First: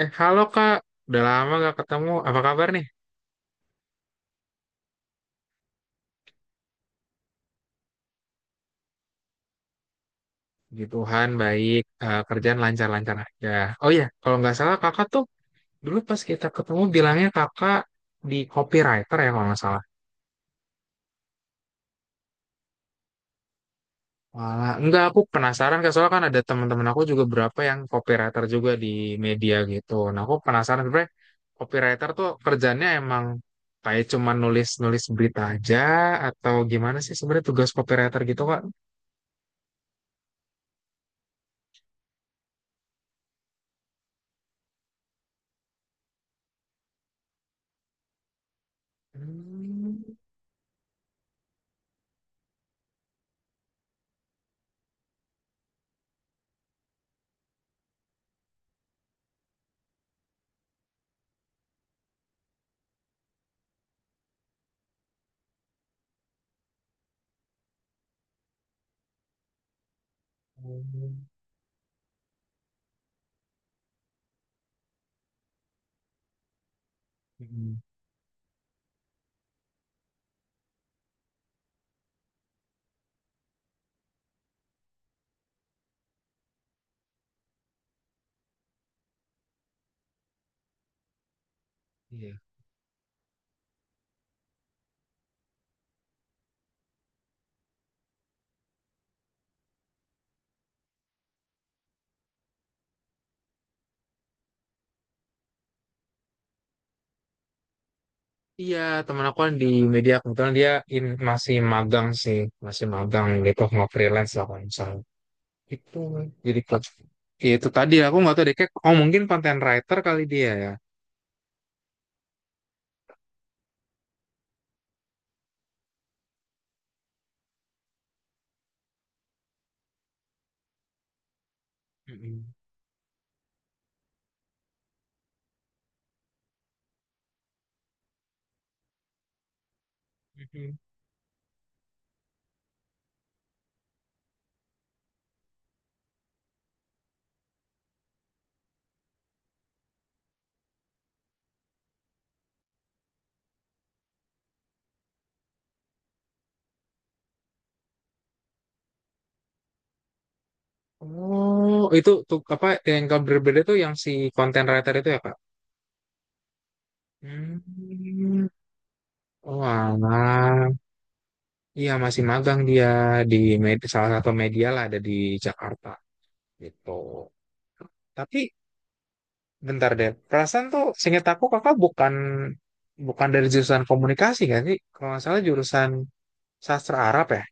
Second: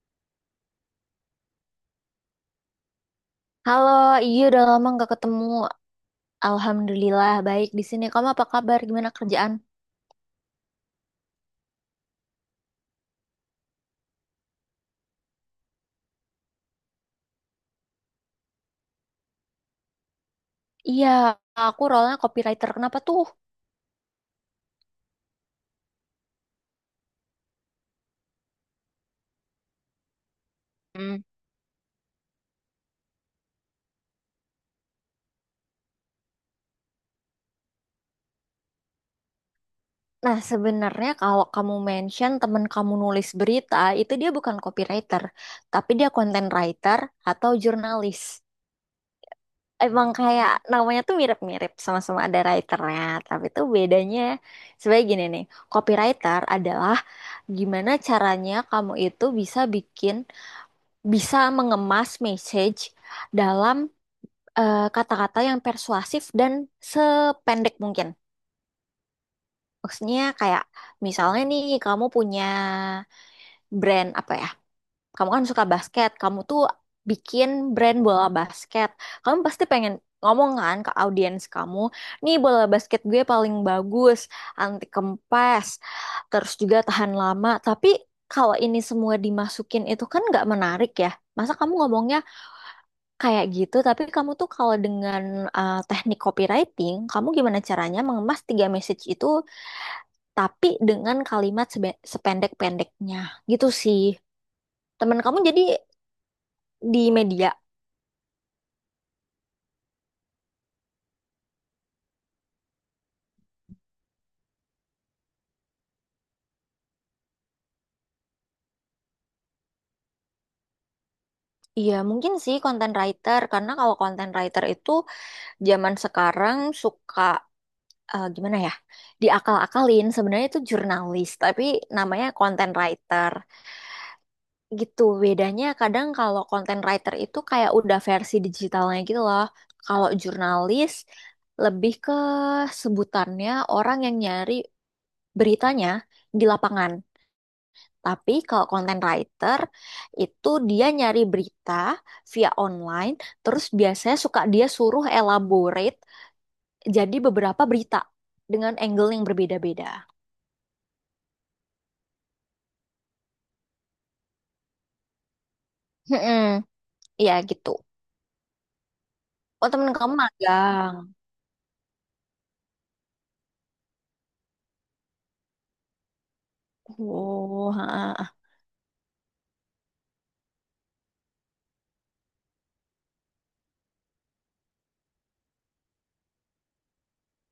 Halo Kak, udah lama gak ketemu. Apa kabar nih? Halo, iya udah lama nggak ketemu. Alhamdulillah baik di sini. Kamu apa kabar? Gimana kerjaan? Puji Tuhan, baik. Kerjaan lancar-lancar aja. Oh iya, kalau nggak salah kakak tuh dulu pas kita ketemu bilangnya kakak di copywriter ya kalau nggak salah. Iya, aku role copywriter. Kenapa tuh? Walah, enggak, aku penasaran Kak. Soalnya kan ada teman-teman aku juga berapa yang copywriter juga di media gitu. Nah, aku penasaran sebenarnya Hmm. copywriter tuh kerjanya emang kayak cuma nulis-nulis berita aja atau gimana sih sebenarnya tugas copywriter gitu Kak? Nah, sebenarnya kalau kamu mention temen kamu nulis berita, itu dia bukan copywriter, tapi dia content writer atau jurnalis. Emang kayak namanya tuh mirip-mirip, sama-sama ada writernya, tapi tuh bedanya sebagai gini nih, copywriter adalah gimana caranya kamu itu bisa bikin bisa mengemas message dalam kata-kata yang persuasif dan sependek mungkin. Maksudnya kayak misalnya nih kamu punya brand apa ya? Kamu kan suka basket, kamu tuh Hmm. bikin brand bola basket. Kamu pasti pengen ngomong kan ke audiens kamu, nih bola basket gue paling bagus, anti kempes, terus juga tahan lama. Tapi kalau ini semua dimasukin itu kan nggak menarik ya. Masa kamu ngomongnya Iya, kayak gitu, tapi kamu tuh kalau dengan teknik copywriting, kamu gimana caranya mengemas tiga message itu tapi dengan kalimat sependek-pendeknya. Gitu sih. Temen kamu jadi di media. Iya, teman aku kan di media kebetulan dia masih magang sih, masih magang gitu, nggak freelance lah kalau misalnya. Itu jadi klub. Ya, itu tadi aku nggak tahu deh, kayak, oh mungkin content writer kali dia ya. Iya, mungkin sih content writer karena kalau content writer itu zaman sekarang suka gimana ya? Diakal-akalin sebenarnya itu jurnalis, tapi namanya Mm-mm. content writer. Gitu bedanya, kadang kalau content writer itu kayak udah versi digitalnya gitu loh, kalau Mm-mm. jurnalis lebih ke sebutannya orang yang nyari beritanya di lapangan, tapi kalau content writer itu dia nyari berita via online, terus biasanya suka dia suruh elaborate jadi beberapa berita dengan angle yang berbeda-beda. Oh, itu tuh apa yang kabar berbeda tuh yang si content writer itu ya Kak? Mm-mm. Iya gitu. Hmm. Oh, Oh temen kamu alah. magang. Iya masih magang dia di salah satu media lah ada di Jakarta gitu. Oh ha, Tapi bentar deh. Perasaan tuh seingat aku kakak bukan bukan dari jurusan komunikasi kan sih? Kalau nggak salah jurusan sastra Arab ya?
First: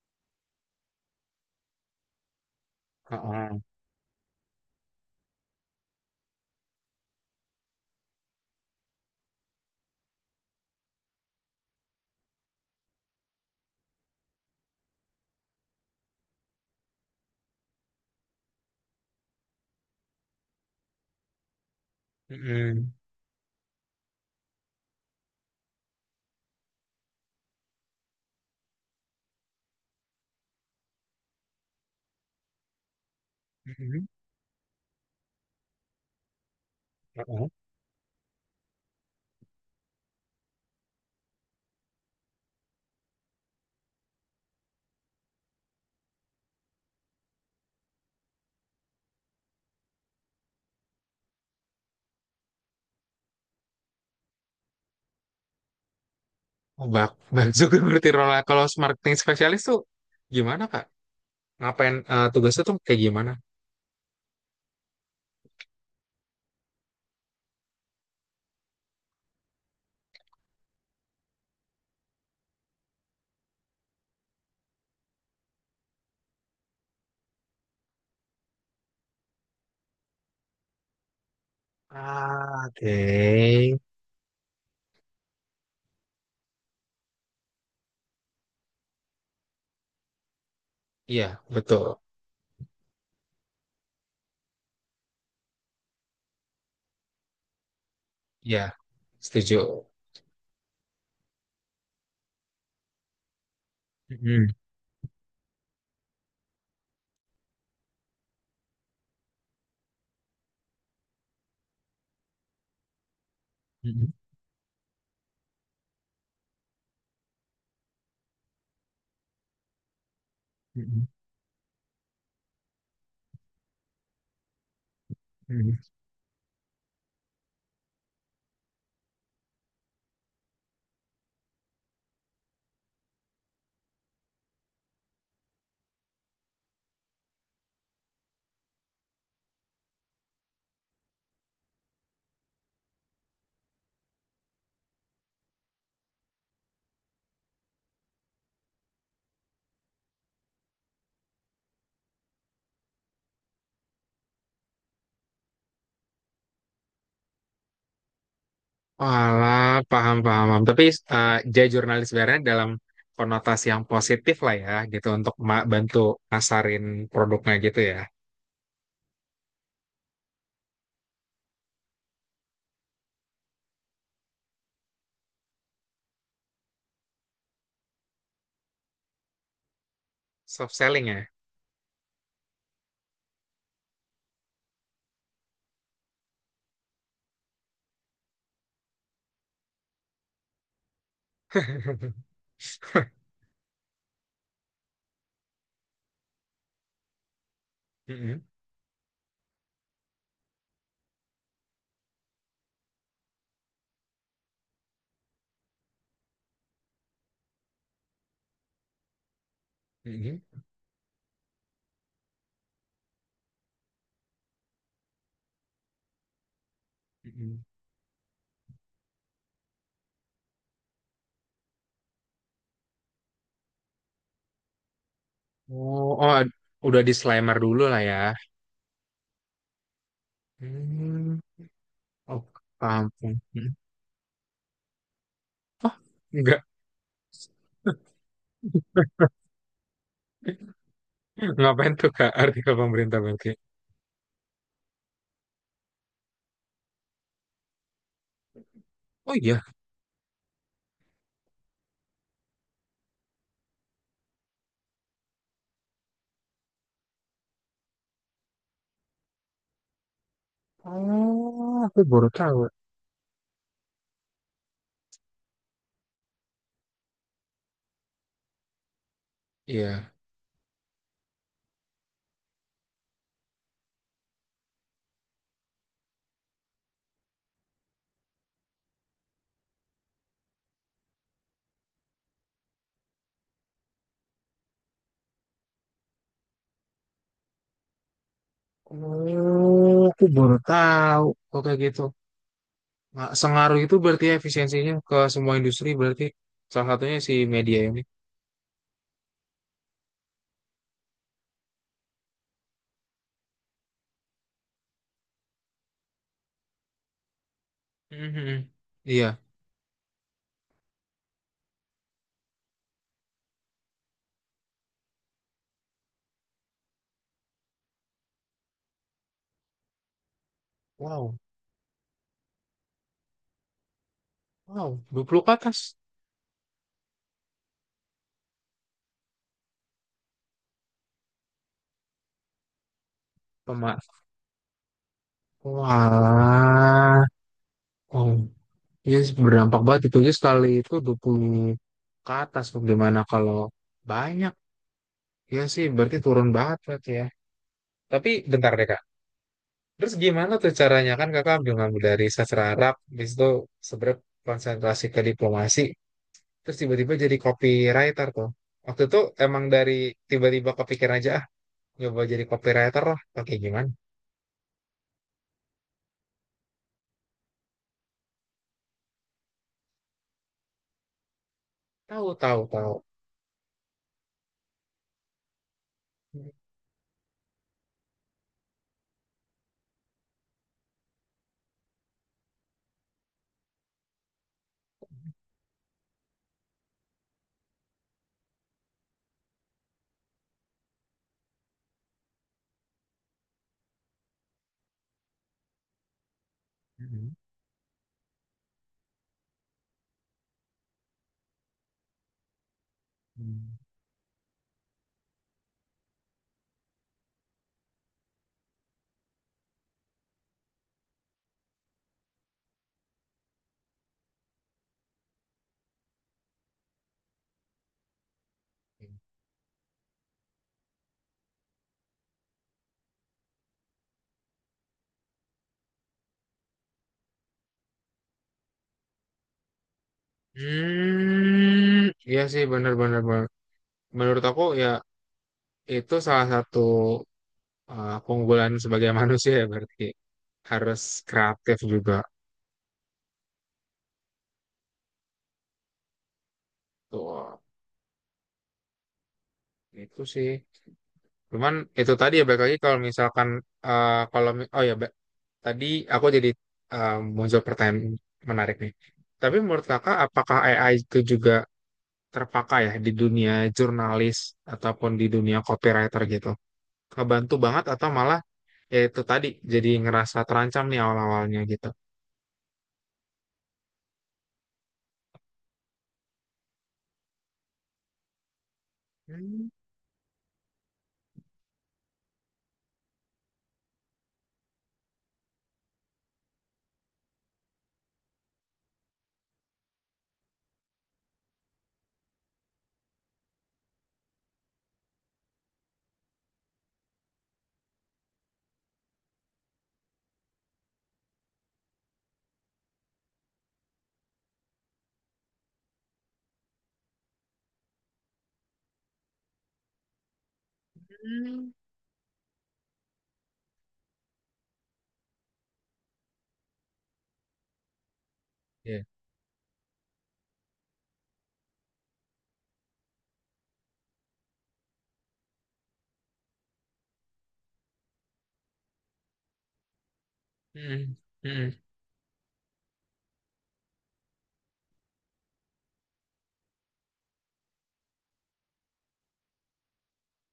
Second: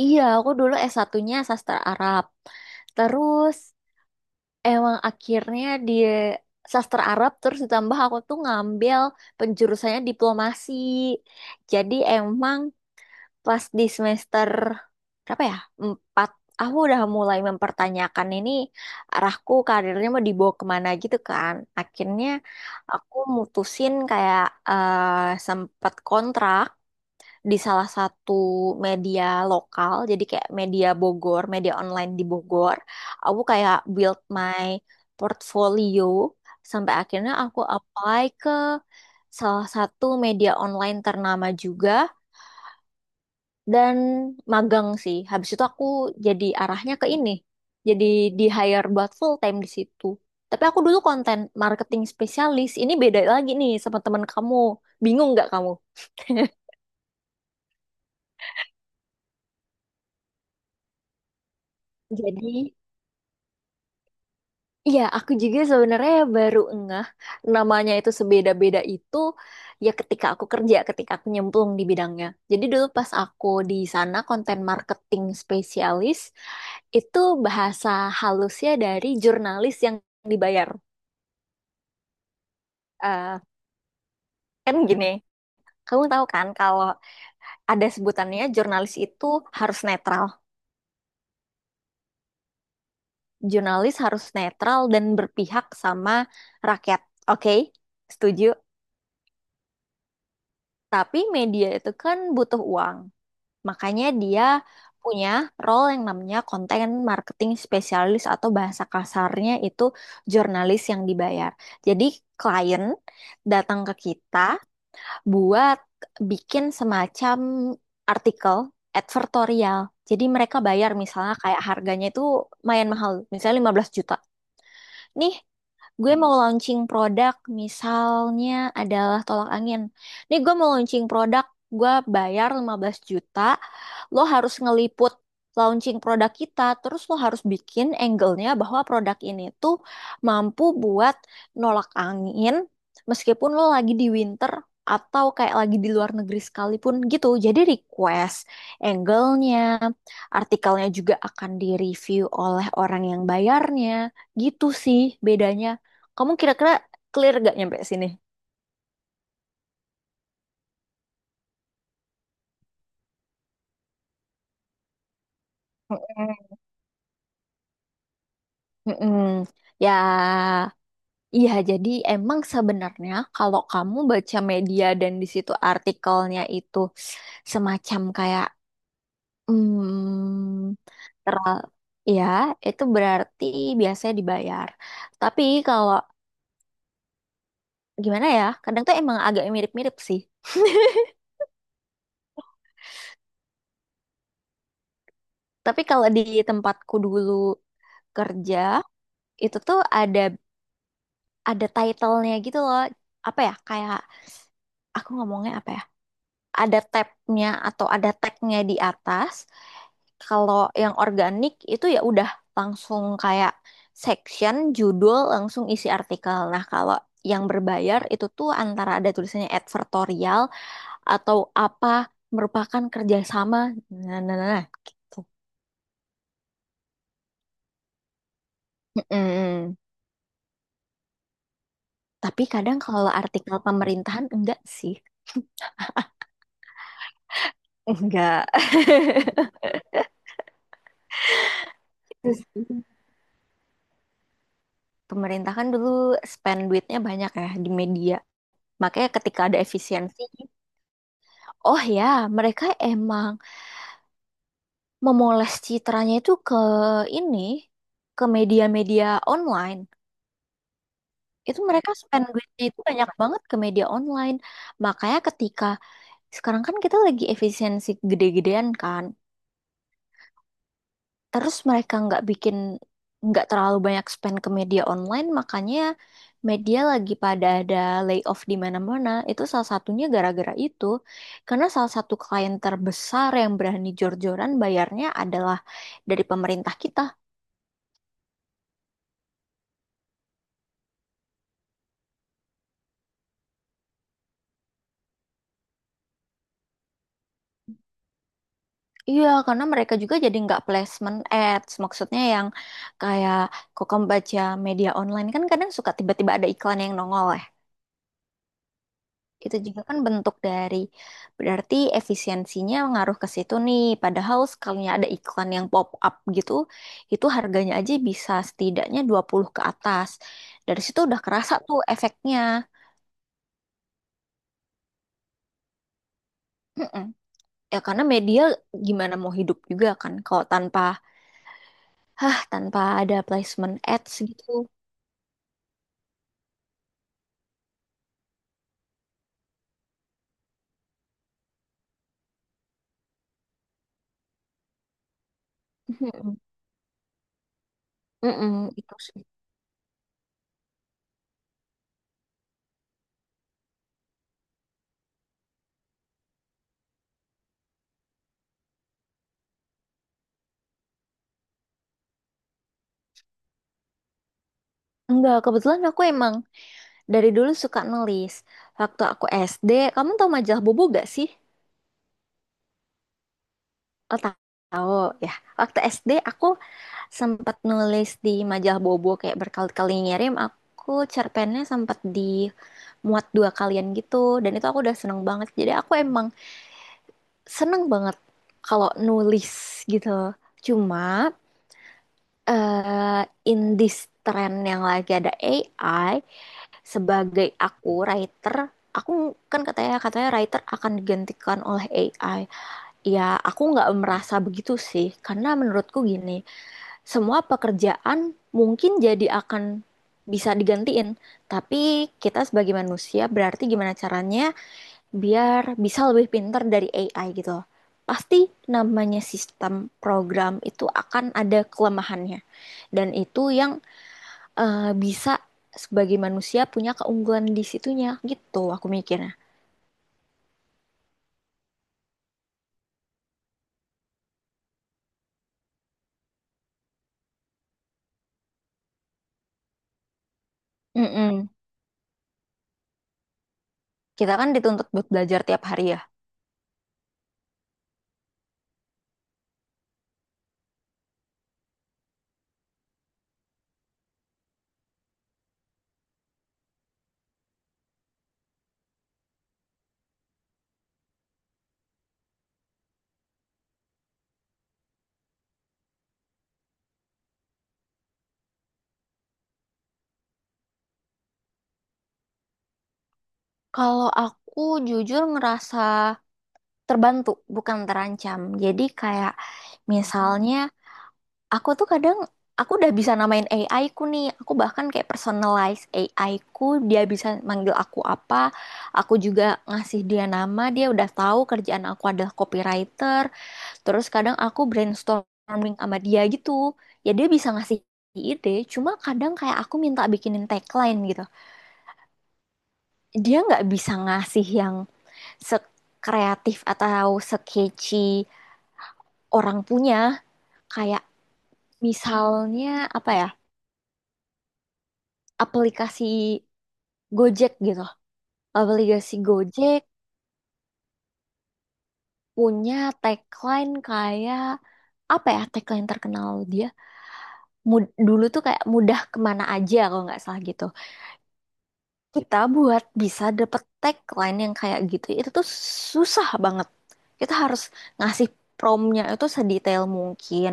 iya, aku dulu satunya sastra Arab. Terus Heeh. emang akhirnya di sastra Arab terus ditambah aku tuh ngambil penjurusannya diplomasi. Jadi emang pas di semester berapa ya? Empat. Aku udah mulai mempertanyakan ini arahku karirnya mau dibawa kemana gitu kan. Akhirnya Mm-mm. aku mutusin kayak sempat kontrak di salah satu media lokal, jadi kayak media Bogor, media online di Bogor. Aku kayak Mm-mm. build my portfolio sampai akhirnya Heeh. aku apply ke salah satu media online ternama juga dan magang sih. Habis itu aku jadi arahnya ke ini. Jadi di hire buat full time di situ. Tapi aku dulu konten marketing spesialis. Ini beda lagi nih sama teman kamu. Bingung nggak kamu? Oh, bak, bak juga berarti role kalau marketing spesialis tuh gimana Kak? Ngapain tugasnya Jadi tuh kayak gimana? iya, aku juga sebenarnya baru ngeh namanya itu sebeda-beda itu ya ketika aku kerja, ketika aku nyemplung di bidangnya. Jadi dulu pas aku di sana konten marketing spesialis, itu bahasa halusnya dari jurnalis yang dibayar. Ah, oke. Eh, kan gini, kamu tahu kan kalau ada sebutannya jurnalis itu harus netral. Iya, betul. Jurnalis harus netral dan berpihak sama rakyat. Oke, setuju. Iya, setuju. Tapi media itu kan butuh uang. Makanya dia Mm-mm. punya role yang namanya content marketing spesialis atau bahasa kasarnya itu jurnalis yang dibayar. Jadi klien datang ke Mm-mm. kita buat bikin semacam artikel advertorial. Jadi mereka bayar misalnya kayak harganya itu lumayan mahal, misalnya 15 juta. Nih Mm-mm. gue mau launching produk misalnya adalah tolak angin. Nih gue mau launching produk, gue bayar 15 juta, lo harus ngeliput launching produk kita, terus lo harus bikin angle-nya bahwa produk ini tuh mampu buat nolak angin meskipun lo lagi di winter atau kayak lagi di luar negeri sekalipun gitu. Jadi request angle-nya, artikelnya juga akan direview oleh orang yang bayarnya. Gitu sih bedanya. Kamu kira-kira clear gak nyampe sini? Walah, paham, paham, paham. Tapi jadi jurnalis sebenarnya dalam konotasi yang positif lah ya, gitu untuk bantu Mm-mm. nasarin produknya gitu ya. Mm-mm. Ya, iya. Jadi emang sebenarnya kalau kamu baca media dan di situ artikelnya itu semacam kayak, Soft hmm, selling ya. teral, ya, itu berarti biasanya dibayar. Tapi kalau gimana ya, kadang tuh emang agak mirip-mirip sih. Tapi kalau di tempatku dulu Mm-mm, kerja, itu tuh ada title-nya gitu loh. Apa ya, kayak aku ngomongnya apa ya? Ada tabnya atau ada tagnya di atas. mm-mm, Kalau yang organik itu ya udah langsung kayak section, judul, langsung isi artikel. Nah, kalau yang mm-mm. berbayar itu tuh antara ada tulisannya advertorial atau apa merupakan kerjasama. Nah, nah, nah, nah, gitu. Oh, udah disclaimer dulu lah ya. Mm-mm. Hmm, oh, Tapi kadang paham. kalau Paham. artikel Mm. pemerintahan enggak sih. Oh, enggak. Enggak. Ngapain tuh Kak Itu artikel sih. pemerintah Belgia? Pemerintah kan dulu spend duitnya banyak ya di media. Makanya Oh ketika ada iya. efisiensi, oh ya, mereka emang memoles citranya itu ke ini, ke media-media online. Itu Oh, mereka aku spend baru tahu. duitnya itu banyak banget ke media online. Makanya ketika sekarang kan kita lagi efisiensi gede-gedean kan, Iya. terus mereka nggak terlalu banyak spend ke media online makanya media lagi pada ada layoff di mana-mana, itu salah satunya gara-gara itu karena salah satu klien terbesar yang berani jor-joran bayarnya adalah dari pemerintah kita. Oh, aku baru tahu. Oke gitu. Nah, sengaruh itu berarti efisiensinya ke semua industri berarti salah satunya si media ini. Iya karena mereka juga jadi nggak placement ads maksudnya yang kayak kok kamu baca media online kan kadang suka tiba-tiba ada iklan yang nongol ya. Mhm. Iya. Itu juga kan bentuk dari berarti efisiensinya ngaruh ke situ nih. Padahal sekalinya ada iklan yang pop up gitu, itu harganya aja bisa setidaknya 20 ke atas. Dari situ udah Wow. kerasa tuh efeknya. Wow. 20 ke atas. Mm-mm. Ya karena media gimana mau hidup juga kan kalau tanpa tanpa ada placement Pema- ads gitu. Wah. Wow. Iya sih, berdampak banget itu aja sekali itu 20 ke atas bagaimana kalau banyak. Iya sih berarti Mm-mm. turun banget berarti ya. Tapi bentar Mm-mm, deh itu Kak. sih. Terus gimana tuh caranya kan Kakak ngambil dari sastra Arab, habis itu sebenarnya konsentrasi ke diplomasi. Terus tiba-tiba jadi copywriter tuh. Waktu itu emang dari tiba-tiba kepikiran aja ah nyoba jadi copywriter lah atau kayak gimana. Enggak, kebetulan aku emang dari dulu suka nulis. Waktu aku SD, kamu tahu majalah Bobo gak sih? Tahu, tahu, tahu. Oh, tahu ya. Waktu SD aku sempat nulis di majalah Bobo kayak berkali-kali ngirim. Aku cerpennya sempat dimuat dua kalian gitu. Dan itu aku udah seneng banget. Jadi aku emang seneng banget kalau nulis gitu. Cuma eh in this trend yang lagi ada AI, sebagai aku writer, aku kan katanya katanya writer akan digantikan oleh AI. Ya, aku nggak merasa begitu sih, karena menurutku gini, semua pekerjaan mungkin jadi akan bisa digantiin, tapi kita sebagai manusia berarti gimana caranya biar bisa lebih pintar dari AI gitu loh. Pasti namanya sistem program itu akan ada kelemahannya, dan itu yang bisa sebagai manusia punya keunggulan di situnya gitu, aku mikirnya. Hmm, iya sih benar-benar menurut aku ya itu salah satu keunggulan sebagai manusia ya berarti harus Mm-mm. kreatif juga. Kita kan dituntut buat belajar tiap hari ya. Tuh, itu sih. Cuman itu tadi ya balik lagi kalau misalkan eh, kalau mi- oh ya Ba- tadi aku jadi eh, muncul pertanyaan menarik nih. Tapi menurut kakak apakah AI itu juga terpakai ya di dunia jurnalis ataupun di dunia copywriter gitu? Kebantu banget atau malah ya itu tadi jadi ngerasa terancam nih awal-awalnya gitu. Kalau aku jujur ngerasa terbantu, bukan terancam. Jadi kayak Hmm. misalnya aku tuh kadang aku udah bisa namain AI ku nih. Aku bahkan kayak personalize AI ku, dia bisa manggil aku apa. Aku juga ngasih dia nama, dia udah tahu kerjaan aku adalah copywriter. Terus kadang aku brainstorming sama dia gitu. Ya dia bisa ngasih ide, cuma kadang kayak aku minta bikinin tagline gitu. Dia nggak bisa ngasih yang sekreatif atau sekeci orang punya kayak misalnya apa ya aplikasi Gojek gitu, Iya. aplikasi Gojek punya tagline kayak apa ya, tagline terkenal dia dulu tuh kayak mudah kemana aja kalau nggak salah gitu. Mm-mm. Mm-mm. Kita buat bisa dapet tagline yang kayak gitu itu tuh susah banget, kita harus ngasih promnya itu sedetail mungkin,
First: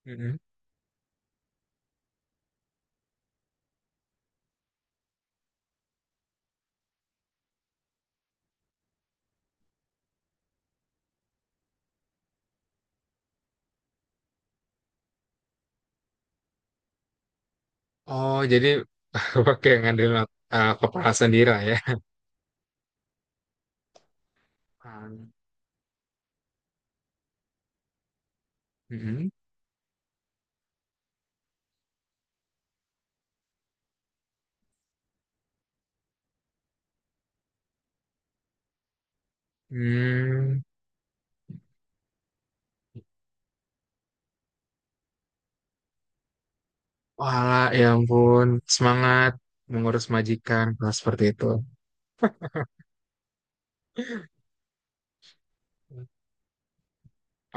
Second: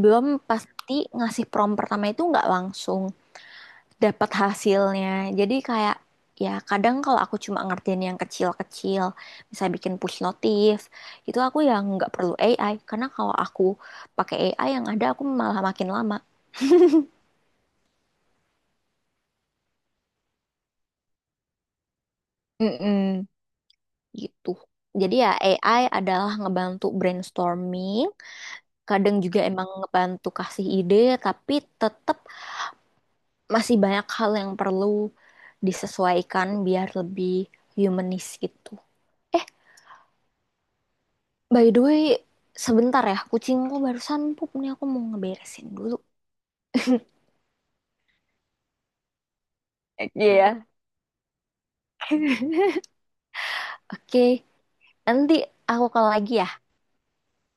belum Mm-mm. pasti ngasih prom pertama itu nggak langsung dapat hasilnya. Jadi kayak ya kadang kalau aku cuma ngertiin yang kecil-kecil misalnya bikin push notif itu aku yang nggak perlu AI karena kalau aku pakai AI yang ada aku malah makin lama. Oh, jadi pakai ngandelin kepala sendiri lah ya. Mm-mm. Gitu, jadi ya Hmm. AI adalah ngebantu brainstorming. Kadang Mm-mm. juga emang ngebantu kasih ide, tapi tetap masih banyak hal yang perlu disesuaikan biar lebih humanis gitu. Eh, Hmm. by the way, sebentar ya, kucingku barusan pup nih aku mau ngeberesin dulu. Wah, ya ampun, semangat mengurus Oke majikan ya. kalau seperti itu. Oke, nanti aku call lagi ya.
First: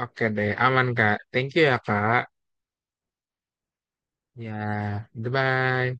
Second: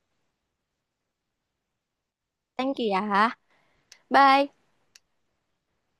Oke deh, aman Kak. Thank you ya Kak. Thank you ya. Bye. Ya, goodbye.